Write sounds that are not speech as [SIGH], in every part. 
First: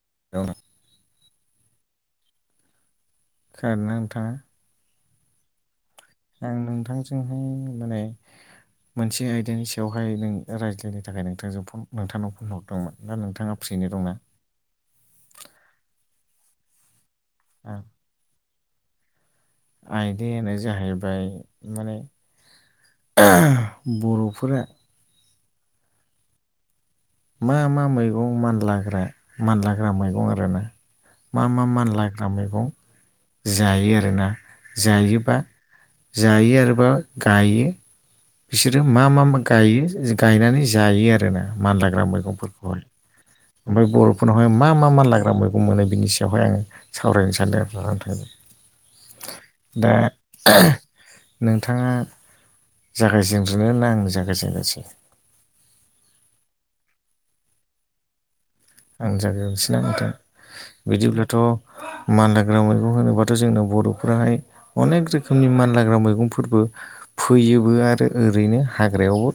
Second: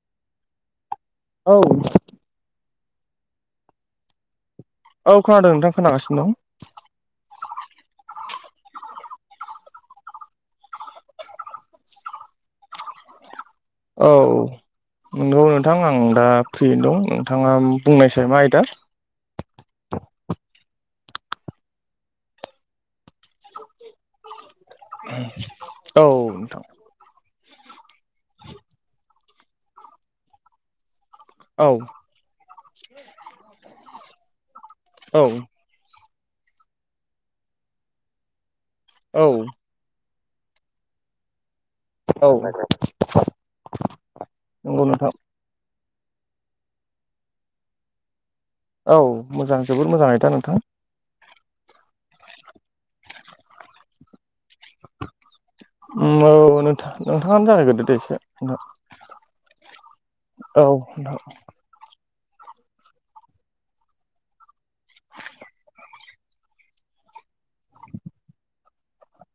[UNINTELLIGIBLE] औ खोनादों ना नोंथाङा? औ खोनादों नोंथां खोनागासिनो दं आं नोंथांजोंहाय माने मोनसे आयदानि सायावहाय नों रायज्लायनो थाखाय नोंथांजों फन नोंथांनाव फन हरदोंमोन ना नोंथाङा फ्रिना औ नंगौ नोंथां आं दा फ्रिनो दं नोंथाङा बुंनायसै मा आयदा आयदायानो जाहैबाय माने [UNINTELLIGIBLE] बर'फोरा औ नोंथां मा मा मैगं मानलाग्रा मानलाग्रा मैगं आर ना मा मा औ मानला्रा ब्रा मैगं जायो आरोना औ जायोबा जायो आरोबा गायो बिसोरो मा मा औ मा गायो गायनानै जायो आरोना मानलाग्रा औ मैगंफोरखौहाय ओमफ्राय बर'फोरनावहाय मा नंगौ मा नोंथां मानलाग्रा मै खम मोनो बिनि सायावहाय आङो सावरायनो सानदों आरोना नोंथां। औ मोजां जोबोर दा मोजां आयदा नोंथां। नोंथाङा जागायजेग्रोनो ना आं जागायजेनोसै ओम औ नोंथां नोंथाङानो जागायग्रोदो दे नोंथां। आंनो जागायग्रोनोसै ना नोंथां औ नोंथां बिदिब्लाथ' मानलाग्रा मैगं होनोबाथ' जोंना बर'फोराहाय अनेक रोखोमनि मानलाग्रा मैगंफोरबो फोयोबो आरो ओरैनो हाग्रायावबो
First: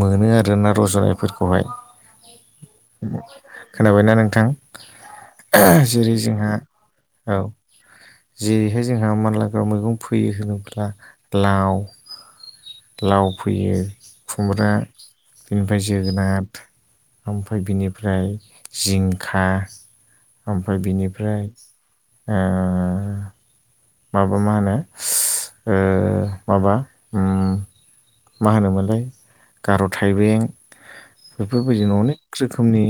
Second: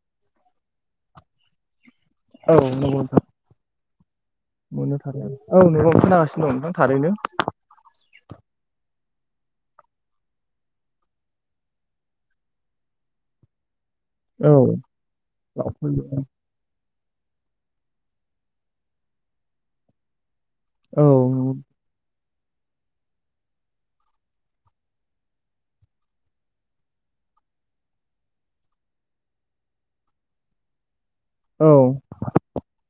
मोनो आरो ना रज'नायफोरखौहाय औ नोंगौ नोंथां खोनाबायना नोंथां? मोनो थार औ नोंगौ जेरै खोनागासिनो जोंहा दं नोंथां थारैनो औ जेरैहाय जोंहा मानलाग्रा मैगं फोयो होनोब्ला लाव लाव फोयो औ खुमब्रा औ बेनिफ्राय जोगोनार ओमफ्राय बिनिफ्राय जिंखा ओमफ्राय बिनिफ्राय ओ माबा मा होनो ओ माबा उम मा होनोमोनलाय गार' थाइबें औ बेफोरबायदि अ'नेक रोखोमनि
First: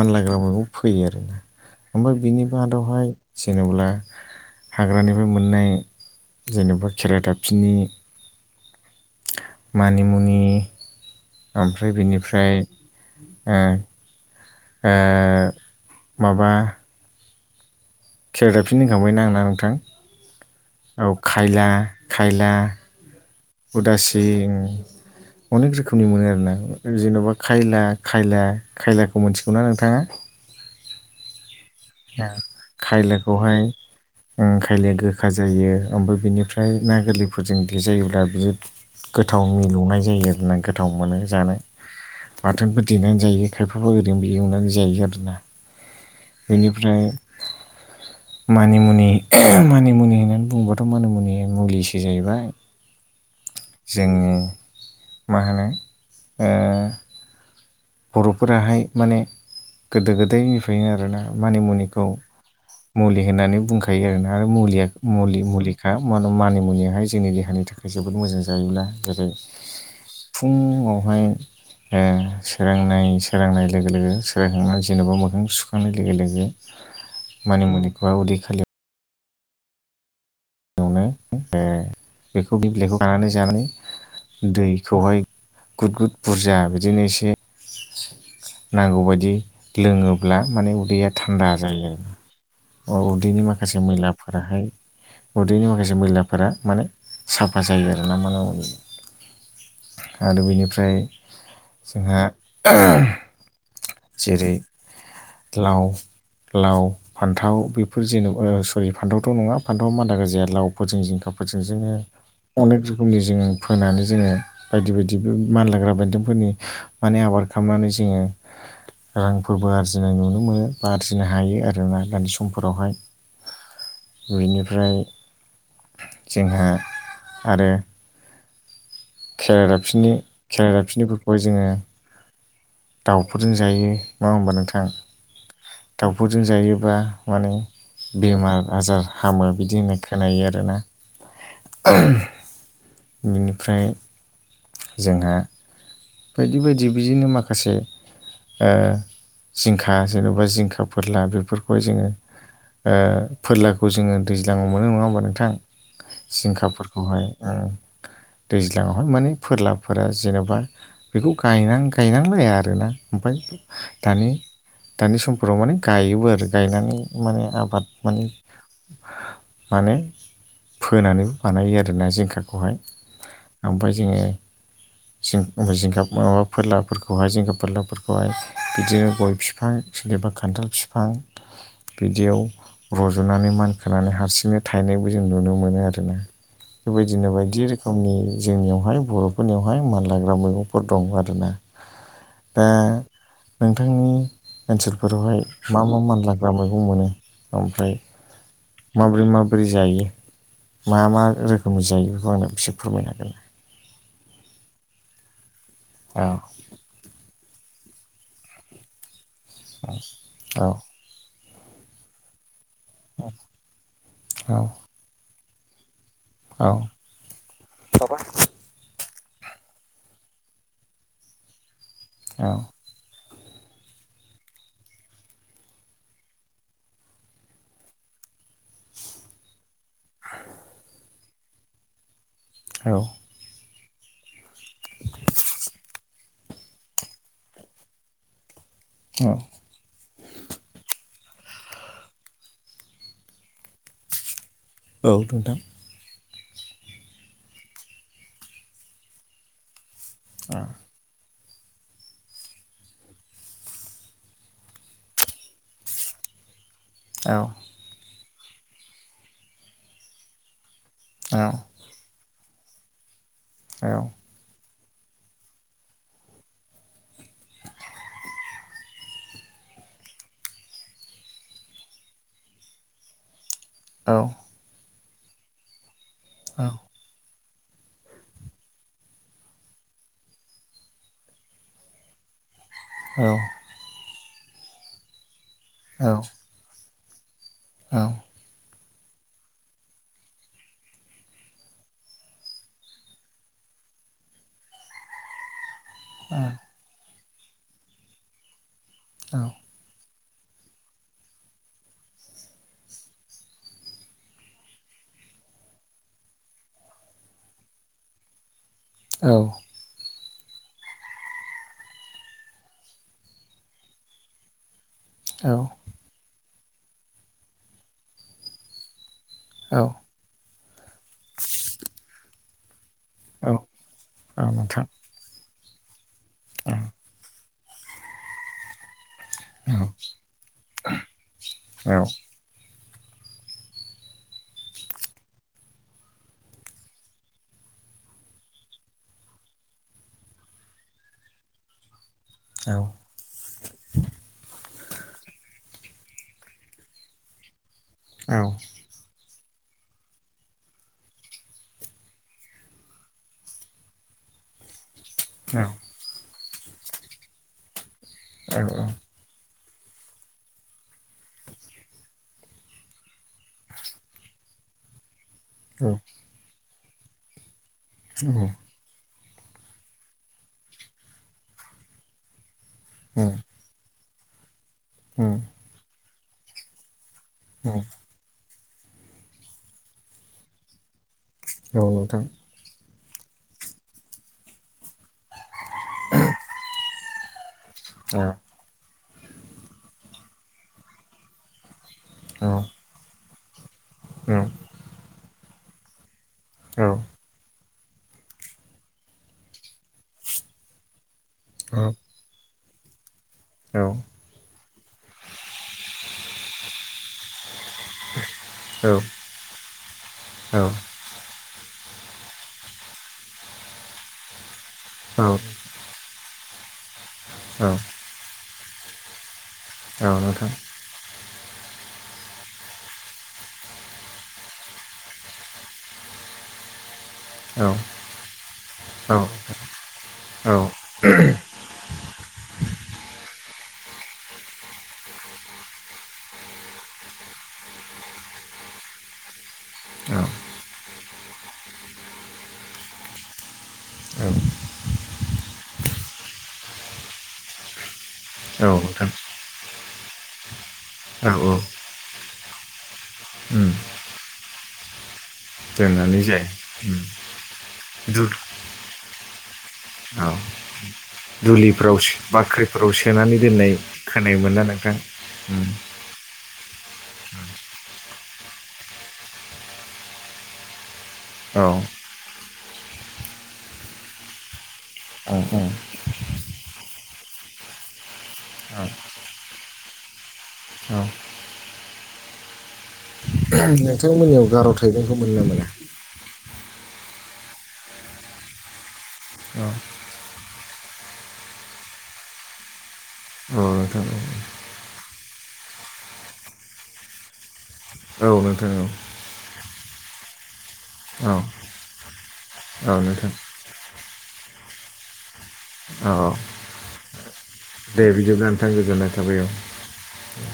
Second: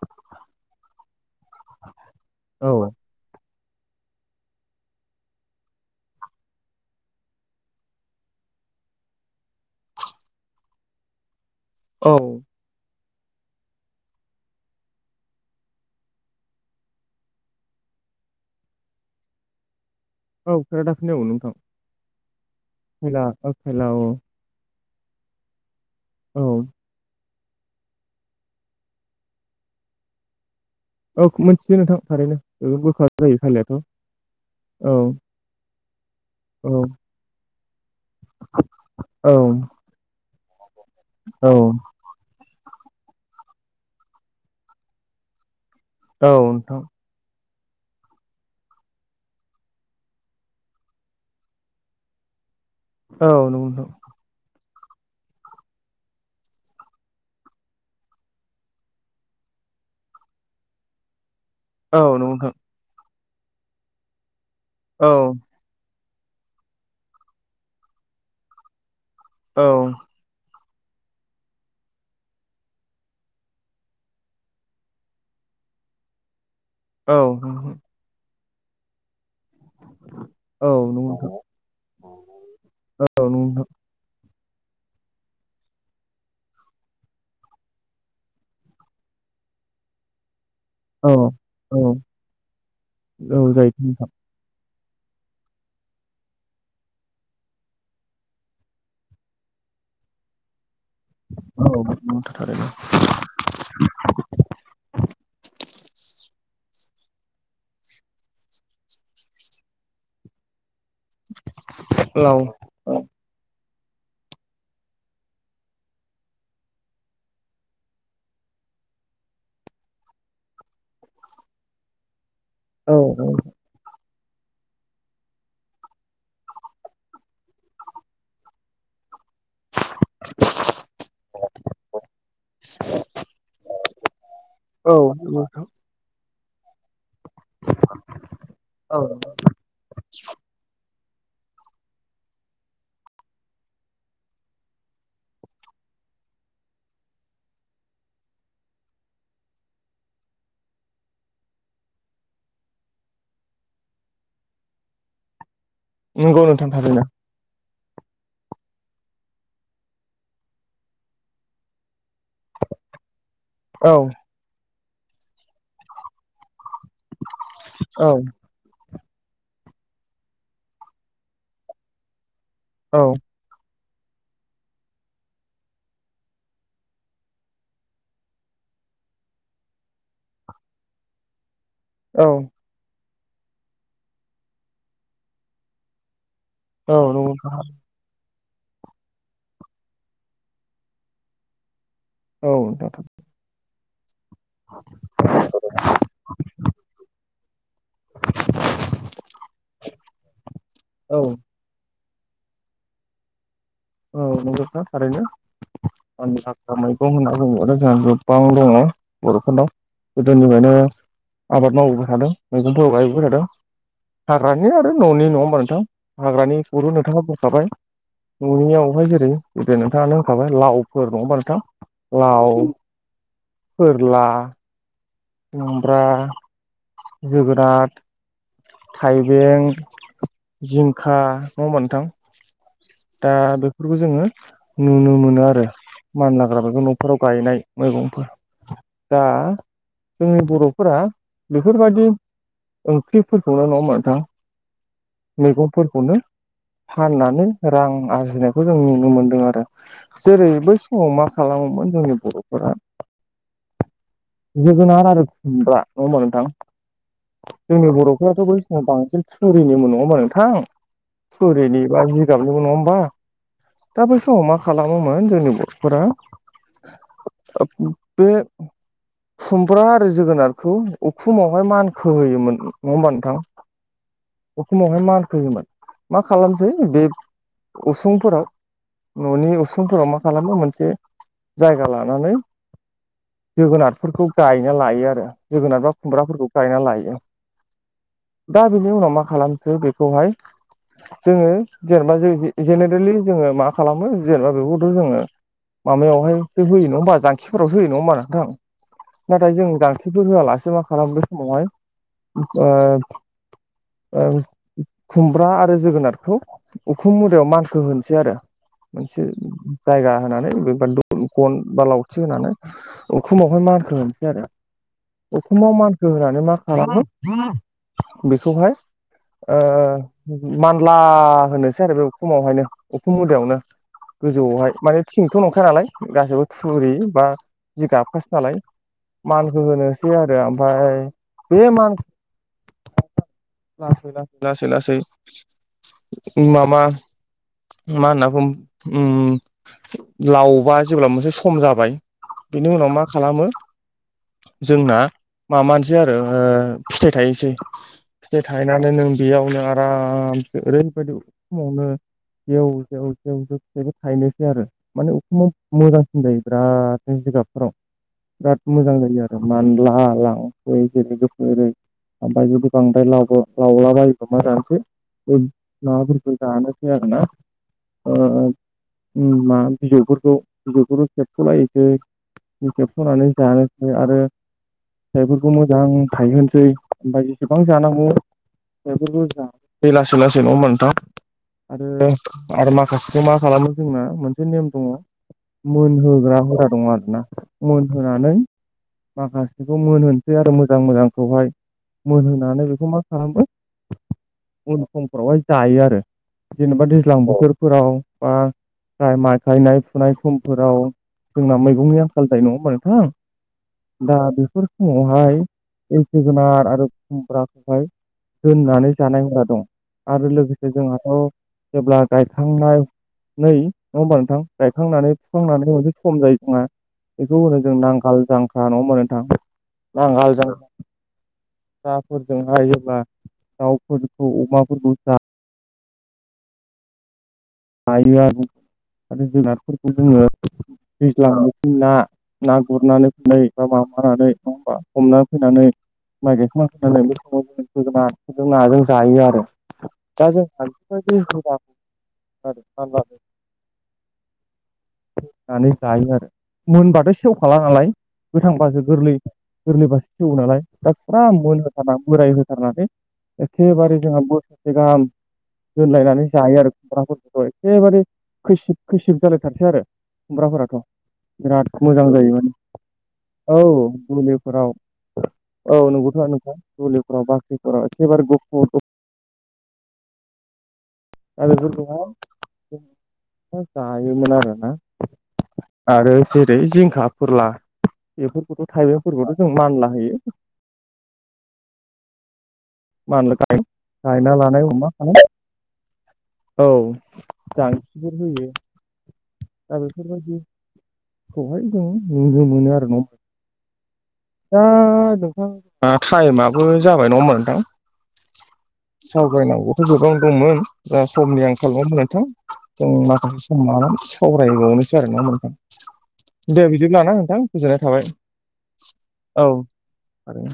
मानलाग्रा मैगं फोयो आरो ओमफ्राय बिनि औ मादावहाय जेनेब्ला हाग्रानि फ्राय मोननाय जेनेबा खेरा दाफिनि मानिमुनि ओमफ्राय औ बेनिफ्राय ओ ओ माबा केरा'दाफिनि होनखांबायना आं ना नोंथां औ खेरादाफिनि औ नोंथां खायला खायला [UNINTELLIGIBLE] औ उदासिं अनेक रोखोमनि मोनो आरोना औ जेन'बा खायला खायला खायलाखौ मिथिगौना नोंथाङा? औ मिथियो नों खायलाखौहाय उम औ खायलाया गोखा जा जायो ओमफ्राय बेनिफ्राय औ ना गोरलैफोरजों देेजायोब्ला बिराद औ गोथावनि मेलौनाय जायो नो गोथाव मोनो औ जानो बाथोनफोर देनानै जायो खायफाबा ओरैनोबो एवनानै जायो आरोना औ नोंथां बेनिफ्राय मानिमुनि मानिमुनि होननानै बुङोबाथ' मानिमुनिआ मुलिसो जाहैबाय औ नंगौ जोंनि मा होनो ओ बर'फोराहाय माने गोदो गोदायनिफ्रायनो आरोना मानि औ मुनिखौ नंगौ नोंथां मुलि होननानै बुंखायो आरोना आरो मुलिया औ मुलि मुलि खा मानु-मानि मुनिआहाय जोंनि देहानि थाखाय जोबोद मोजां जायोब्ला जेरै औ फुङावहाय ओ सोरांनाय सोरांनाय लोगो लोगो सोरांखांनानै जेन'बा मैगं सुखांनाय लोगो लोगो औ मानि नोंथां मुनिखौहाय उदै खालियाव औ नोंगौ नोंथां ए बेखौ बि बिलाइखौ औ खानानै नंगौ नोंथां जानानै दैखौहाय गुद गुद बुरजा बिदिनो एसे नांगौबायायदि लोङोब्ला माने उदैया थान्दा औ जायो औ औ उदैनि माखासे मैलाफोराहाय उदैनि माखासे मैलाफोरा माने साफा जायो आरोना माने आरो बेनिफ्राय जोंहा नोंथां औ थारैनो जेरै लाव लाव फान्थाव बेफोर जेन'बा ओ सरि फान्थावथ' नङा फान्थाव मानदा गाजाया लाव फोरजों जिंखाफोरजों जोङो औ अनेक औ रोखोमनि जोङो फोनानै जोङो बायदि बायदिबो मानलाग्रा बेनदोंफोरनि माने आबाद खामनानै जोङो रांफोरबो आरजिनाय नुनो मोनो बा आरजिनो हायो आरो ना दानि समाव समफोरावहाय औ बिनिफ्राय जोंहा आरो खेरा दाफिनि खेरा दाफिनिफोरखौहाय जोङो दाउफोरजों जायो नङा होमबा नोंथां? औ नोंथां दाउफोरजों जायोब्ला माने बेमार औ आजार हामो बिदि होननाय खोनायो आरोना इनिफ्राय जोंहा बायदि बायदि बिदिनो माखासे ओ जिंखा जेन'बा जिंखा फोरला बेफोरखौहाय जोङो ओ फोरलाखौ जोङो दैज्लाङाव मोनो नङा होमबा नोंथां? नंगौ नोंथां थारैनो जिंखाफोरखौहाय उम ज्लांआवहाय माने फोरलाफोरा जेनेबा बेखौ गाय-गायनांलाया आरोना ओमफाय औ दानि दानि समफोराव माने गायोबो आरो गायनानै माने आबाद औ माने माने फोनानैबो बानायो आरोना जिंखाखौहाय। औ ओमफाय जोङो जिं माबा फोरलाफोरखौहाय जिंखा फोरलाफोरखौहाय बिदिनो गय बिफां सोरनिबा खान्थाल फिफां बिदियाव औ रज'नानै मानखोनानै हारसिंनो थायनायबो जों नुनो मोनो आरोना। नंगौ बेबायदिनो नोंथां बायदि रोखोमनि जोंनियावहाय बर'फोरनियावहाय मानलाग्रा मैगंफोर दं आरोना। औ दा नोंथां नोंथांनि ओनसोलफोरावहाय मा मा मानलाग्रा मैगं मोनो ओमफ्राय माबोरै माबोरै जायो मा मा औ रोखोमनि जायो बेखौ आंनो एसे फोरमायनो हागोन औ नंगौ नोंथां थारैनो औ मैगं होनना बुंङोब्लाथ' जोंहा गोबां दङ बर'फोरनाव औ गोदोनिफायनो आबाद मावबोबाय थादों मैगंफोर गायबोबाय थादों औ हाग्रानि आरो न'नि नङा होमबा नोंथां? औ हाग्रानिखौथ' नोंथाङा बुंखाबाय। [UNINTELLIGIBLE] न'नियावहाय जेरै जे नोंथाङानो होनखाबाय लावफोर नङा होमबा नोंथां लाव फोरला खुमब्रा जोगोनाद। थाइबें जिंखा नङा होमबा नोंथां औ दा बेफोरखौ जोङो नुनो मोनो आरो। मानलाग्रा मैगं न'फोराव गायनाय मैगंफोर औ दा जोंनि बर'फोरा बेफोरबायदि ओंख्रिफोरखौल नङा होमबा नोंथां? औ नोंथां मैगंफोरखौनो फाननानै रां आरजिनायखौ जों नुनो मोनदों आरो औ जेरैबो फुंआव मा खालामोमोन जोंनि बर'फोरा जोगोनार आरो खुमब्रा नङा होमबा नोंथां औ जोंनि बर'फ्राथ' बैसिना बांसिन थुरिनिमोन नङा होमबा नोंथां औ थुरिनि बा जिगाबनिबो नङा होमबा औ दा सम मा खालामोमोन जोंनि बरथ'फोरा बे खुमब्रा आरो जोगोनारखौ उखुमावहाय मानखो होोयोमोन नङा होमबा नोंथां औ उखुमावहाय मान फैयोमोन मा औ खालामसै बे उसुंफोराव न'नि उसुंफोराव मा खालामो मोनसे जायगा लानानै औ जोगोनारफोरखौ गायना लायो आरो जोगोनार बा नोंथां खुमब्राफोरखौ गायना लायो औ औ दा बिनि उनाव मा खालामसो बेखौहाय जोङो जेनेबा जों जेनेरेलि जोङो मा खालामो जेनेबा बेखौथ' जोङो औ माबायावहायस होयोङा होनबा जखिफोरावो होयो नङा होनबा नोंथां नाथाय जों दांखलिफोर होआलासे मा खालाम बे समावहाय ओ खुमब्रा आरो जोगोनारखौ उखुम मुदायाव मानखौ होनोसै आरो मोनसे औ नोंथां जायगा होनानैबा गन बा लावथि होनानै उखुमाव मानखो होनसै आरो औ असाव मान होनानै मा खालामो बेखौहाय औ ओ मानला होनोसै आरो बे उखुमावहायनो उखुम औ नोंथां औ हुदायावनो औ नोंथां गोजौआवहाय माने थिंथ' नंखानालाय गासैबो थुरि बा जिगाबखासो नालाय मानखौ होनोसै आरो ओमफ्राय बे मान लासै लासै लासै लासै माबा मा होनना ओम लावबा जेब्ला मोनसे सम जाबाय बेनि उनाव मा खालामो जोंना माबानोसै आरो फिथाइ थायसै फिथाइ थाय माने नों बेयावनो आरामसे ओरैबायदि समावनो जेव जेव जेव ज फिबो थायनोसै आरो माने अखुमाव मोजांसिन जायो बिराद जिगाबफोराव बिराद मोजां जायो आरो मानला लांफै जेरै लोगोफोरै ओमफ्राय जुदि बांद्राय लावबो लावलाबायोब मा जानोसै बे नाबफोरखौ जानाखानो ओ मा बिजौफोरखौ बिजौखौ खेबथ'लायसै खेबस'नानै जानोसै आरो फिथाइफोरखौ मोजां थायहोनोसै ओमफाय एसेबां जानांगौ बेफोरखौ जा लासै लासै नङा होमबा नोथां आरो आर माखासेखौ मा खालामो जोंना मोनसे नेम दङ मोनहोग्रा हुदा दङ आरोना मोनहोनानै माखासेखौ मोनहोनोसै आरो मोजां मोजांखौहाय मोनहोनानै बेखौ मा खालामबाय [INAUDIBLE] उन समफ्रावहाय जायो आरो जेनेबा दैज्लां बोथोर फोराव बा जाय माइ गायनाय फुनाय समफोराव जोंना मैगंनिया सालथाय नङाोमबा नोंथां औ दा बेफोर समावहाय जोगोनार आरो खुमब्राखौहाय दोननानै जानाय मुवा दं आरो लोगोसे जोंहा औ जेब्ला गायखांनानै नङा होमबा नोंथां गायखांनानै फुखांनानै मोनसे सम जायो खङा बेखौ होनो जों नांगाल जांख्रा न' मोनोोंथां नांगाल जां जाफोरजों हायोब्ला दाउफोरखौ अमाफोरखौ जा यो आरो आरो जुनारफोरखौ जोङो दैज्लां बोथोर ना ना गुरनानै फैनानै बा माबानानै नङा होमबा हमनानै फैनानै माइ गायखांबा [UNINTELLIGIBLE] जोगोनारजों नाजों जायो आरो दा जोंहा बेफोरबादि [UNINTELLIGIBLE] [INAUDIBLE] [INAUDIBLE] नानै जायो आरो मोनबाथ' सेवखाला नालाय गोथांबासो गोरलै गोरलै बासो सेवो नालाय दा फुरा औ औ मोनहथारना बोराय होथारनानै उम एखेबारे जोंहा बोसोरसे गाहाम दोननानै दोनलायनानै जायो आरो उम खुमब्राफोरखौ औ एखेबारे दु खैसिब खैसिब जालायथारसै आरो औ खुमब्राफोराथ' बिराद दुलिफ्राव मोजां सो जायोमोन बाख्रिफ्राव सोनानै औ दोननाय खोनायोमोन ना मुलिफोराव नोंथां उम औ नंगौथ' नोंथां दुलिफोराव बाख्रिफोराव एखेबार दा औ बेफोरखौहाय जायोमोन आरोना [INAUDIBLE] आरो जेरै जिंखा फोरला बेफोरखौथ' औ थाइबेंफोरखौथ' जों मानला होयो औ [UNINTELLIGIBLE] गायना नोंथांमोननियाव लानाय गार' अमा थाइबेंखौ खानाय मोनो ना मोना? औ जांसिफोर होयो औ दा बेफोरबायदिखौहाय जों नुनो मोनो आरोना [UNINTELLIGIBLE] औ नोंथां दा नोंथां टाइमाबो जाबाय नङा होमबा नोंथां? औ नोंथां औ सावरायनांगौथ' गोबां दंमोन दा औ समनि आंखाल नङा होमबा नोंथां जों औ नोंथां माखासे सम लानानै सावरायबावनोसो आरोना नोंथां औ औ दे बिदिब्ला ना नोंथां गोजोननाय थाबाय। दे [UNINTELLIGIBLE] गोजोननाय औ आरो